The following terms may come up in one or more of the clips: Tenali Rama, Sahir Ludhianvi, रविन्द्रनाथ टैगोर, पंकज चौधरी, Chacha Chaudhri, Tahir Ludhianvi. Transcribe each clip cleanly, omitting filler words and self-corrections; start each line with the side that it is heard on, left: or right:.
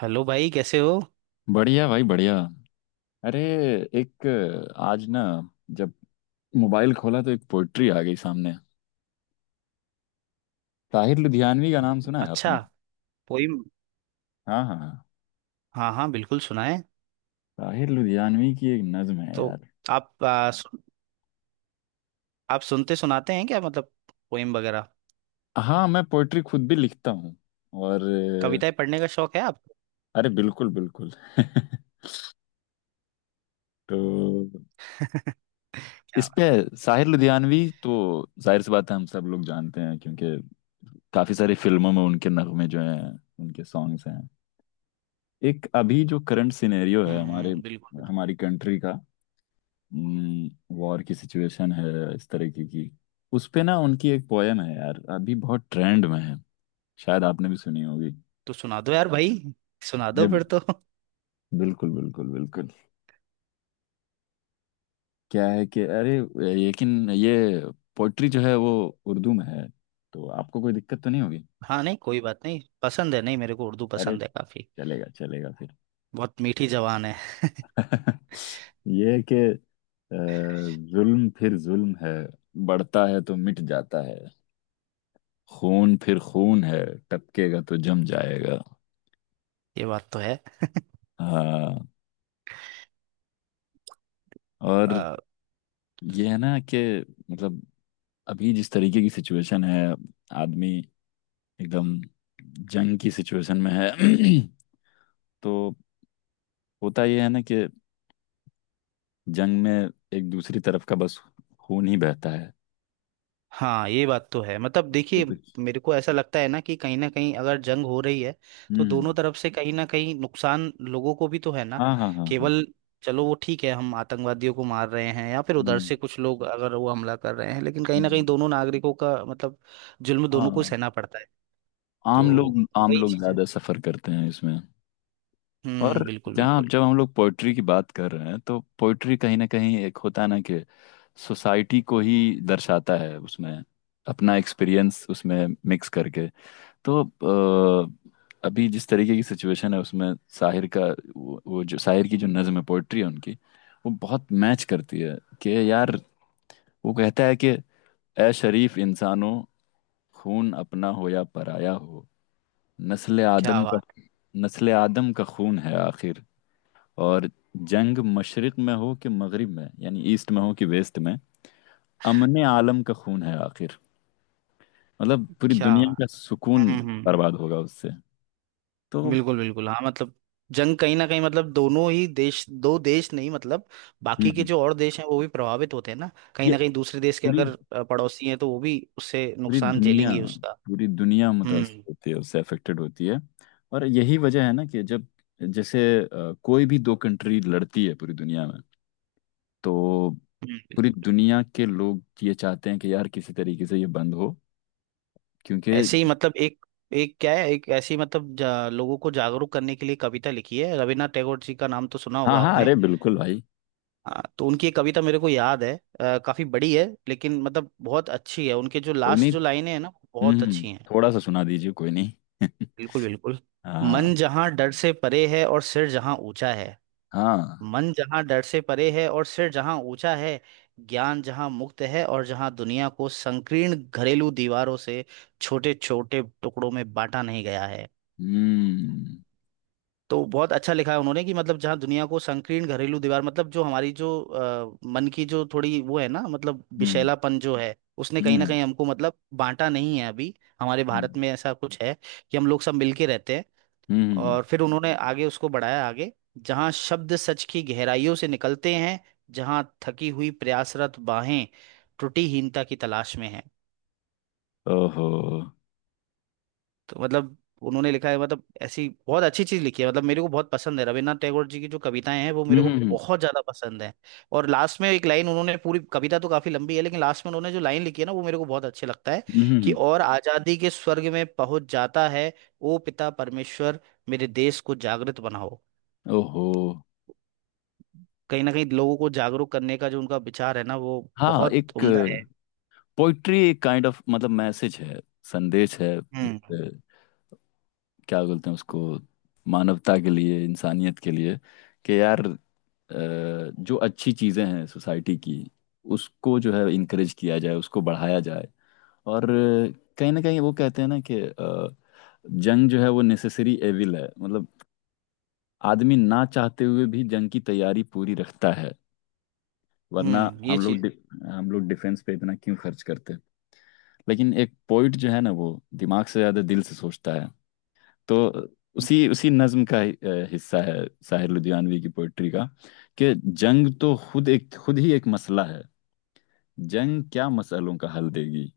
right: Hello भाई, कैसे हो?
left: बढ़िया भाई बढ़िया। अरे, एक, आज ना जब मोबाइल खोला तो एक पोइट्री आ गई सामने। ताहिर लुधियानवी का नाम सुना है
right: अच्छा।
left: आपने?
right: पोइम?
left: हाँ, हाँ, हाँ।
right: हाँ हाँ, बिल्कुल सुनाए।
left: ताहिर लुधियानवी की एक नज्म है
right: तो
left: यार।
right: आप आप सुनते सुनाते हैं, क्या मतलब पोइम वगैरह?
left: हाँ, मैं पोइट्री खुद भी लिखता हूँ और
right: कविताएं पढ़ने का शौक है आपको?
left: अरे बिल्कुल बिल्कुल। तो
right: क्या
left: इस पे
right: बात है।
left: ताहिर लुधियानवी तो जाहिर सी बात है, हम सब लोग जानते हैं क्योंकि काफी सारी फिल्मों में उनके नगमे जो हैं, उनके सॉन्ग्स हैं। एक अभी जो करंट सिनेरियो है हमारे,
right: बिल्कुल बिल्कुल।
left: हमारी कंट्री का, वॉर की सिचुएशन है इस तरीके की। उस पे ना उनकी एक पोयम है यार, अभी बहुत ट्रेंड में है, शायद आपने भी सुनी होगी।
right: तो सुना दो यार भाई, सुना
left: अरे
right: दो फिर तो।
left: बिल्कुल बिल्कुल बिल्कुल। क्या है कि अरे, लेकिन ये पोइट्री जो है वो उर्दू में है, तो आपको कोई दिक्कत तो नहीं होगी।
right: हाँ नहीं कोई बात नहीं, पसंद है। नहीं, मेरे को उर्दू
left: अरे
right: पसंद है काफी।
left: चलेगा चलेगा फिर।
right: बहुत मीठी जबान है।
left: ये है कि जुल्म फिर जुल्म है, बढ़ता है तो मिट जाता है। खून फिर खून है, टपकेगा तो जम जाएगा।
right: ये बात तो है।
left: हाँ। और ये है ना कि मतलब अभी जिस तरीके की सिचुएशन है, आदमी एकदम जंग की सिचुएशन में है। तो होता ये है ना कि जंग में एक दूसरी तरफ का बस खून ही बहता है,
right: हाँ ये बात तो है। मतलब
left: इससे
right: देखिए,
left: कुछ।
right: मेरे को ऐसा लगता है ना कि कहीं ना कहीं अगर जंग हो रही है तो दोनों
left: हम्म।
right: तरफ से कहीं ना कहीं नुकसान लोगों को भी तो है ना।
left: हाँ, हाँ, हाँ, हाँ।
right: केवल चलो वो ठीक है, हम आतंकवादियों को मार रहे हैं या फिर उधर
left: हम्म,
right: से कुछ लोग अगर वो हमला कर रहे हैं, लेकिन कहीं ना कहीं
left: हम्म।
right: दोनों नागरिकों का मतलब जुल्म दोनों को
left: हाँ।
right: सहना पड़ता है। तो
left: आम
right: वही
left: लोग
right: चीज है।
left: ज्यादा सफर करते हैं इसमें। और
right: बिल्कुल
left: जहाँ
right: बिल्कुल।
left: जब हम लोग पोइट्री की बात कर रहे हैं, तो पोइट्री कहीं ना कहीं एक होता है ना कि सोसाइटी को ही दर्शाता है, उसमें अपना एक्सपीरियंस उसमें मिक्स करके। तो अभी जिस तरीके की सिचुएशन है उसमें शाहिर का वो जो शाहिर की जो नज्म है, पोइट्री है उनकी, वो बहुत मैच करती है कि यार, वो कहता है कि ए शरीफ इंसानों, खून अपना हो या पराया हो, नस्ल
right: क्या
left: आदम का
right: बात।
left: नस्ल आदम का खून है आखिर। और जंग मशरिक में हो कि मगरिब में, यानी ईस्ट में हो कि वेस्ट में, अमने आलम का खून है आखिर। मतलब पूरी
right: क्या
left: दुनिया
right: बात।
left: का सुकून
right: हम्म।
left: बर्बाद होगा उससे। तो हम्म।
right: बिल्कुल बिल्कुल, हाँ मतलब जंग कहीं ना कहीं मतलब दोनों ही देश, दो देश नहीं मतलब बाकी के
left: हम्म।
right: जो और देश हैं वो भी प्रभावित होते हैं ना। कहीं
left: ये
right: ना कहीं दूसरे देश के
left: पूरी
right: अगर पड़ोसी हैं तो वो भी उससे
left: पूरी
right: नुकसान
left: दुनिया
right: झेलेंगे उसका।
left: पूरी दुनिया
right: हम्म।
left: मुतासर होती है उससे, अफेक्टेड होती है। और यही वजह है ना कि जब, जैसे कोई भी दो कंट्री लड़ती है पूरी दुनिया में, तो पूरी
right: हम्म।
left: दुनिया के लोग ये चाहते हैं कि यार किसी तरीके से ये बंद हो, क्योंकि।
right: ऐसे ही मतलब एक, एक क्या है, एक ऐसी मतलब लोगों को जागरूक करने के लिए कविता लिखी है। रविन्द्रनाथ टैगोर जी का नाम तो सुना
left: हाँ,
right: होगा
left: हाँ,
right: आपने?
left: अरे बिल्कुल भाई।
right: हाँ, तो उनकी एक कविता मेरे को याद है। काफी बड़ी है लेकिन मतलब बहुत अच्छी है। उनके जो
left: कोई नहीं।
right: लास्ट जो लाइनें हैं ना बहुत
left: हम्म।
right: अच्छी हैं।
left: थोड़ा सा सुना दीजिए, कोई नहीं।
right: बिल्कुल बिल्कुल।
left: हाँ।
right: मन जहाँ डर से परे है और सिर जहाँ ऊंचा है।
left: हाँ।
right: मन जहाँ डर से परे है और सिर जहाँ ऊंचा है। ज्ञान जहाँ मुक्त है और जहाँ दुनिया को संकीर्ण घरेलू दीवारों से छोटे छोटे टुकड़ों में बांटा नहीं गया है।
left: हम्म।
right: तो बहुत अच्छा लिखा है उन्होंने कि मतलब जहाँ दुनिया को संकीर्ण घरेलू दीवार, मतलब जो हमारी जो मन की जो थोड़ी वो है ना, मतलब
left: हम्म।
right: विषैलापन जो है उसने
left: हम्म।
right: कहीं
left: हम्म।
right: ना कहीं हमको मतलब बांटा नहीं है अभी। हमारे भारत
left: हम्म।
right: में ऐसा कुछ है कि हम लोग सब मिलके रहते हैं।
left: हम्म।
right: और फिर उन्होंने आगे उसको बढ़ाया आगे। जहाँ शब्द सच की गहराइयों से निकलते हैं, जहाँ थकी हुई प्रयासरत बाहें त्रुटिहीनता की तलाश में हैं।
left: ओहो।
right: तो मतलब उन्होंने लिखा है, मतलब ऐसी बहुत अच्छी चीज लिखी है। मतलब मेरे को बहुत पसंद है रविन्द्रनाथ टैगोर जी की जो कविताएं हैं वो
left: हम्म।
right: मेरे को
left: हम्म।
right: बहुत ज्यादा पसंद है। और लास्ट में एक लाइन, उन्होंने पूरी कविता तो काफी लंबी है लेकिन लास्ट में उन्होंने जो लाइन लिखी है ना वो मेरे को बहुत अच्छी लगता है,
left: हम्म। हम्म।
right: कि
left: हम्म।
right: और आजादी के स्वर्ग में पहुंच जाता है, ओ पिता परमेश्वर, मेरे देश को जागृत बनाओ।
left: ओहो।
right: कहीं ना कहीं लोगों को जागरूक करने का जो उनका विचार है ना वो
left: हाँ,
right: बहुत
left: एक
right: उम्दा है।
left: पोइट्री एक काइंड ऑफ मतलब मैसेज है, संदेश है। एक
right: हम्म
left: क्या बोलते हैं उसको, मानवता के लिए, इंसानियत के लिए, कि यार अ, जो अच्छी चीज़ें हैं सोसाइटी की, उसको जो है इनक्रेज किया जाए, उसको बढ़ाया जाए। और कहीं ना कहीं वो कहते हैं ना कि जंग जो है वो नेसेसरी एविल है, मतलब आदमी ना चाहते हुए भी जंग की तैयारी पूरी रखता है, वरना
right: हम्म, ये
left: हम लोग
right: चीज
left: डि, हम लोग डिफेंस पे इतना क्यों खर्च करते हैं। लेकिन एक पोइट जो है ना, वो दिमाग से ज्यादा दिल से सोचता है। तो
right: है।
left: उसी उसी नज्म का ही हिस्सा है, साहिर लुधियानवी की पोइट्री का, कि जंग तो खुद ही एक मसला है। जंग क्या मसलों का हल देगी,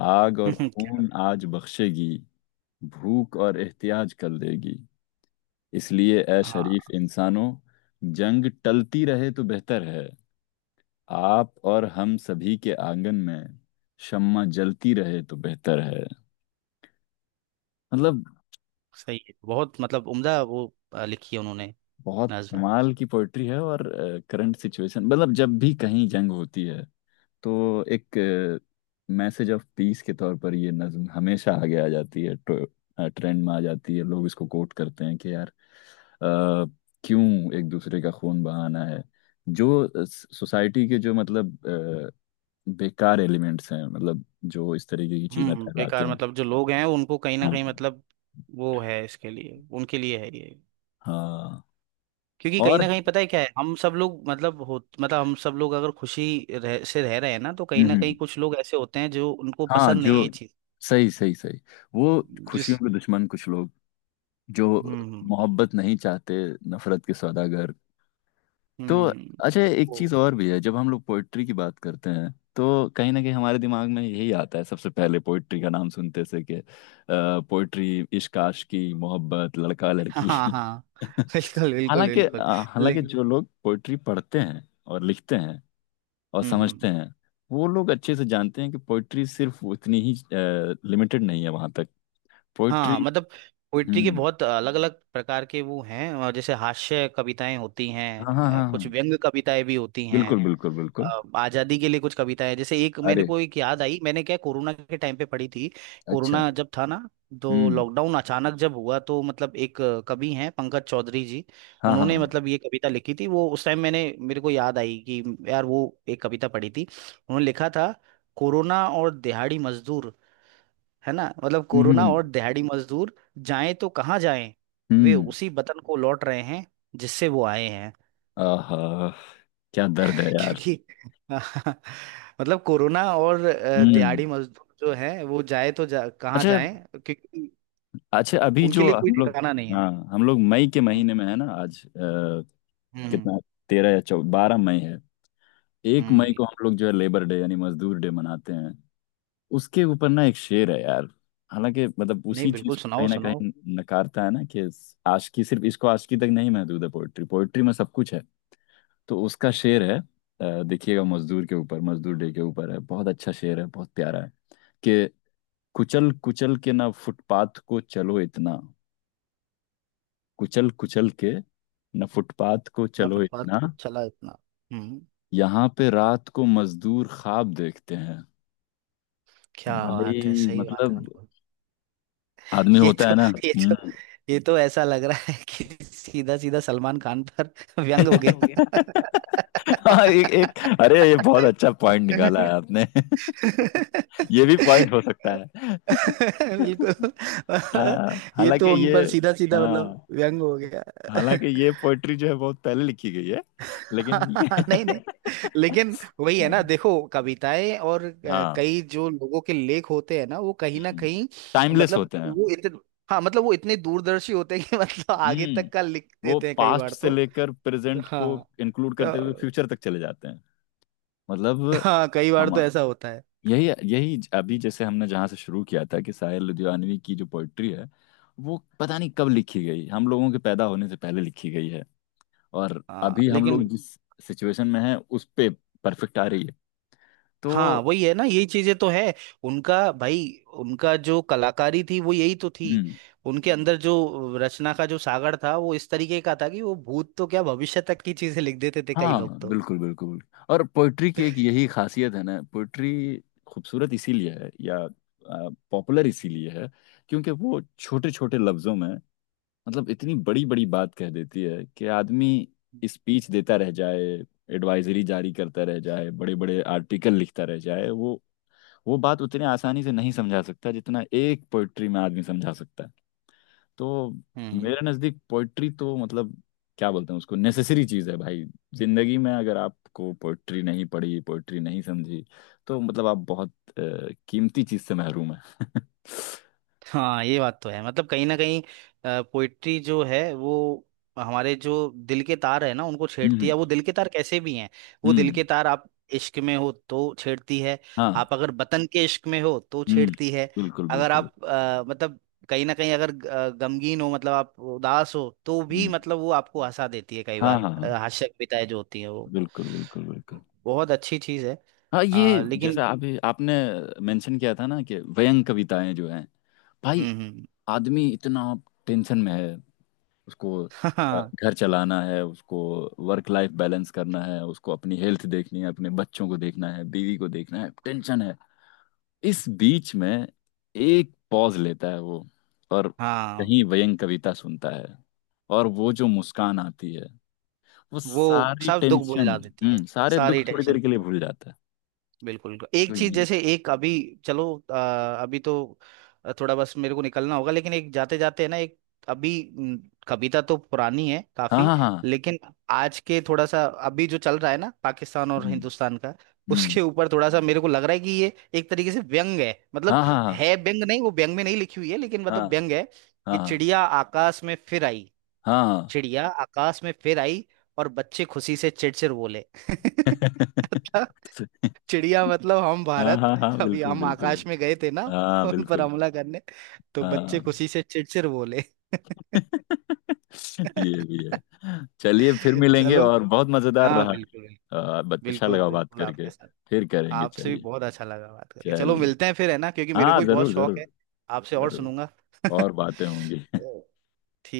left: आग और
right: क्या-
left: खून आज बख्शेगी, भूख और एहतियाज कर देगी। इसलिए ए
right: हाँ
left: शरीफ इंसानों, जंग टलती रहे तो बेहतर है, आप और हम सभी के आंगन में शम्मा जलती रहे तो बेहतर है। मतलब
right: सही है, बहुत मतलब उम्दा वो लिखी है उन्होंने।
left: बहुत
right: नज्म।
left: कमाल की पोइट्री है। और करंट सिचुएशन, मतलब जब भी कहीं जंग होती है, तो एक मैसेज ऑफ पीस के तौर पर ये नज्म हमेशा आगे आ जाती है, ट्रेंड में आ जाती है, लोग इसको कोट करते हैं कि यार अ, क्यों एक दूसरे का खून बहाना है। जो सोसाइटी के जो मतलब बेकार एलिमेंट्स हैं, मतलब जो इस तरीके की चीजें फैलाते
right: बेकार
left: हैं।
right: मतलब जो लोग हैं उनको कहीं ना
left: हाँ,
right: कहीं मतलब वो है, इसके लिए उनके लिए है ये।
left: हाँ।
right: क्योंकि कहीं
left: और।
right: ना कहीं पता है क्या है, हम सब लोग मतलब हो मतलब हम सब लोग अगर से रह रहे हैं ना, तो कहीं
left: हम्म,
right: ना
left: हम्म।
right: कहीं कुछ लोग ऐसे होते हैं जो उनको
left: हाँ
right: पसंद नहीं है
left: जो
right: ये चीज।
left: सही सही सही। वो खुशियों के दुश्मन कुछ लोग जो
right: हम्म।
left: मोहब्बत नहीं चाहते, नफरत के सौदागर। तो अच्छा,
right: हम्म।
left: एक चीज और भी है, जब हम लोग पोइट्री की बात करते हैं तो कहीं ना कहीं हमारे दिमाग में यही आता है सबसे पहले, पोइट्री का नाम सुनते से कि पोइट्री इश्क आशिकी मोहब्बत लड़का लड़की।
right: हाँ हाँ, बिल्कुल बिल्कुल
left: हालांकि
right: बिल्कुल।
left: हालांकि
right: लेकिन
left: जो लोग पोइट्री पढ़ते हैं और लिखते हैं और
right: हम्म हम्म,
left: समझते हैं, वो लोग अच्छे से जानते हैं कि पोइट्री सिर्फ उतनी ही लिमिटेड नहीं है वहां तक।
right: हाँ
left: पोइट्री।
right: मतलब पोइट्री के
left: हम्म।
right: बहुत अलग अलग प्रकार के वो हैं, और जैसे हास्य कविताएं होती
left: हाँ,
right: हैं,
left: हाँ, हाँ,
right: कुछ
left: हाँ।
right: व्यंग कविताएं भी होती हैं।
left: बिल्कुल बिल्कुल बिल्कुल।
right: आजादी के लिए कुछ कविता है, जैसे एक मेरे
left: अरे।
right: को एक याद आई, मैंने क्या कोरोना के टाइम पे पढ़ी थी।
left: अच्छा।
right: कोरोना जब था ना, तो
left: हम्म।
right: लॉकडाउन अचानक जब हुआ तो मतलब एक कवि हैं पंकज चौधरी जी।
left: हाँ, हाँ,
right: उन्होंने
left: हाँ।
right: मतलब ये कविता लिखी थी, वो उस टाइम मैंने मेरे को याद आई कि यार वो, एक कविता पढ़ी थी, उन्होंने लिखा था कोरोना और दिहाड़ी मजदूर। है ना, मतलब
left: हम्म, हम्म।
right: कोरोना और
left: हम्म।
right: दिहाड़ी मजदूर जाएं तो कहाँ जाएं। वे
left: हम्म।
right: उसी वतन को लौट रहे हैं जिससे वो आए हैं।
left: आहा, क्या दर्द है यार।
right: क्योंकि मतलब कोरोना और
left: हम्म।
right: दिहाड़ी मजदूर जो है, वो जाए तो कहाँ
left: अच्छा।
right: जाए। क्योंकि
left: अच्छा, अभी
right: उनके
left: जो
right: लिए कोई
left: हम लोग,
right: ठिकाना नहीं है।
left: हाँ, हम लोग मई के
right: हम्म।
left: महीने में है ना आज,
right: हम्म
left: कितना, तेरह या चौ 12 मई है। एक मई को
right: बिल्कुल।
left: हम लोग जो है लेबर डे, यानी मजदूर डे मनाते हैं। उसके ऊपर ना एक शेर है यार, हालांकि मतलब
right: नहीं
left: उसी चीज
right: बिल्कुल,
left: को
right: सुनाओ
left: कहीं ना
right: सुनाओ।
left: कहीं नकारता है ना, कि आशिकी सिर्फ, इसको आशिकी तक नहीं महदूद है, पोइट्री, पोइट्री में सब कुछ है। तो उसका शेर है देखिएगा, मजदूर के ऊपर, मजदूर डे के ऊपर है, बहुत अच्छा शेर है, बहुत प्यारा है, कि कुचल कुचल के ना फुटपाथ को चलो इतना कुचल कुचल के ना फुटपाथ को
right: इतना
left: चलो
right: फुटपाथ
left: इतना,
right: को चला इतना। हम्म।
left: यहाँ पे रात को मजदूर ख्वाब देखते हैं।
right: क्या बात है,
left: भाई
right: सही बात है,
left: मतलब,
right: बिल्कुल।
left: आदमी
right: ये
left: होता है
right: तो,
left: ना
right: ये तो,
left: बंद।
right: ये तो ऐसा लग रहा है कि सीधा सीधा सलमान खान पर व्यंग हो
left: हो
right: गया।
left: गया। हम्म। हाँ, एक एक अरे ये बहुत अच्छा पॉइंट निकाला है आपने। ये भी पॉइंट हो सकता है।
right: बिल्कुल।
left: हाँ
right: ये
left: हालांकि
right: तो उन
left: ये
right: पर सीधा सीधा मतलब
left: हाँ
right: व्यंग हो गया।
left: हालांकि ये पोइट्री जो है बहुत पहले लिखी गई है, लेकिन ये।
right: नहीं नहीं। लेकिन वही है ना, देखो कविताएं और
left: हाँ,
right: कई जो लोगों के लेख होते हैं ना वो कहीं ना कहीं,
left: टाइमलेस
right: मतलब
left: होते हैं।
right: वो इतने, हाँ मतलब वो इतने दूरदर्शी होते हैं कि मतलब आगे
left: हम्म।
right: तक का लिख
left: वो
right: देते हैं कई
left: पास्ट
right: बार
left: से
right: तो।
left: लेकर प्रेजेंट को
right: हाँ
left: इंक्लूड करते हुए
right: अ,
left: फ्यूचर तक चले जाते हैं। मतलब
right: हाँ कई बार
left: हम
right: तो ऐसा होता है।
left: यही यही अभी जैसे हमने जहाँ से शुरू किया था, कि साहिर लुधियानवी की जो पोइट्री है, वो पता नहीं कब लिखी गई, हम लोगों के पैदा होने से पहले लिखी गई है, और
right: हाँ
left: अभी हम लोग
right: लेकिन,
left: जिस सिचुएशन में हैं उस पे परफेक्ट आ रही है। तो
right: हाँ वही है ना, यही चीजें तो है उनका भाई, उनका जो कलाकारी थी वो यही तो थी।
left: हम्म।
right: उनके अंदर जो रचना का जो सागर था, वो इस तरीके का था कि वो भूत तो क्या भविष्य तक की चीजें लिख देते थे कई
left: हाँ
right: लोग तो।
left: बिल्कुल बिल्कुल। और पोइट्री की एक यही खासियत है ना, पोइट्री खूबसूरत इसीलिए है या पॉपुलर इसीलिए है, क्योंकि वो छोटे छोटे लफ्जों में मतलब इतनी बड़ी बड़ी बात कह देती है, कि आदमी स्पीच देता रह जाए, एडवाइजरी जारी करता रह जाए, बड़े बड़े आर्टिकल लिखता रह जाए, वो बात उतनी आसानी से नहीं समझा सकता जितना एक पोइट्री में आदमी समझा सकता है। तो
right: हम्म।
left: मेरे नज़दीक पोइट्री तो मतलब क्या बोलते हैं उसको, नेसेसरी चीज़ है भाई। जिंदगी में अगर आपको पोइट्री नहीं पढ़ी, पोइट्री नहीं समझी, तो मतलब आप बहुत कीमती चीज़ से महरूम है।
right: हाँ ये बात तो है, मतलब कहीं ना कहीं पोइट्री जो है वो हमारे जो दिल के तार है ना उनको छेड़ती है।
left: हम्म।
right: वो दिल के तार कैसे भी हैं, वो
left: हम्म।
right: दिल
left: हम्म।
right: के तार आप इश्क में हो तो छेड़ती है।
left: हाँ।
right: आप अगर वतन के इश्क में हो तो
left: हम्म,
right: छेड़ती है।
left: बिल्कुल
right: अगर
left: बिल्कुल।
right: आप मतलब कहीं ना कहीं अगर गमगीन हो, मतलब आप उदास हो तो भी,
left: हम्म।
right: मतलब वो आपको हंसा देती है कई
left: हाँ,
right: बार,
left: हाँ, हाँ,
right: हास्य कविताएं जो होती हैं वो,
left: बिल्कुल बिल्कुल बिल्कुल।
right: बहुत अच्छी चीज है।
left: हाँ, ये जैसे
right: लेकिन
left: आप आपने मेंशन किया था ना कि व्यंग कविताएं जो हैं, भाई
right: हम्म।
left: आदमी इतना टेंशन में है, उसको
right: हाँ
left: घर चलाना है, उसको वर्क लाइफ बैलेंस करना है, उसको अपनी हेल्थ देखनी है, अपने बच्चों को देखना है, बीवी को देखना है, टेंशन है। इस बीच में एक पॉज लेता है वो, और
right: हाँ,
left: कहीं व्यंग कविता सुनता है, और वो जो मुस्कान आती है, वो
right: वो
left: सारी
right: सब दुख
left: टेंशन।
right: भुला देती है,
left: हम्म, सारे दुख
right: सारी
left: थोड़ी
right: टेंशन
left: देर के लिए
right: खत्म।
left: भूल जाता है।
right: बिल्कुल
left: तो
right: एक चीज,
left: ये।
right: जैसे एक अभी, चलो, अ, अभी तो थोड़ा बस मेरे को निकलना होगा, लेकिन एक जाते जाते है ना, एक अभी म, कविता तो पुरानी है
left: हाँ,
right: काफी,
left: हाँ, हाँ।
right: लेकिन आज के थोड़ा सा अभी जो चल रहा है ना पाकिस्तान और
left: हम्म,
right: हिंदुस्तान का, उसके
left: हम्म।
right: ऊपर थोड़ा सा मेरे को लग रहा है कि ये एक तरीके से व्यंग है, मतलब
left: हाँ, हाँ,
right: है व्यंग नहीं, वो व्यंग में नहीं लिखी हुई है लेकिन
left: हाँ,
right: मतलब व्यंग है, कि
left: हाँ।
right: चिड़िया आकाश में फिर आई।
left: हाँ, हाँ।
right: चिड़िया आकाश में फिर आई और बच्चे खुशी से चिड़चिड़ बोले। मतलब चिड़िया मतलब हम
left: हाँ,
right: भारत,
left: हाँ, हाँ, हाँ,
right: अभी
left: बिल्कुल
right: हम
left: बिल्कुल।
right: आकाश में गए थे ना
left: हाँ
right: उन पर
left: बिल्कुल।
right: हमला करने। तो बच्चे
left: हाँ।
right: खुशी से चिड़चिड़ बोले।
left: ये भी है, चलिए फिर मिलेंगे,
right: चलो।
left: और बहुत मजेदार
right: हाँ
left: रहा।
right: बिल्कुल
left: अच्छा
right: बिल्कुल,
left: लगा बात
right: बिल्कुल
left: करके।
right: आपके साथ।
left: फिर करेंगे,
right: आपसे भी
left: चलिए।
right: बहुत अच्छा लगा बात करके, चलो
left: चलिए।
right: मिलते हैं फिर है ना, क्योंकि मेरे को
left: हाँ,
right: भी बहुत
left: जरूर
right: शौक है
left: जरूर।
right: आपसे, और
left: जरूर।
right: सुनूंगा। तो,
left: और बातें होंगी।
right: ठीक।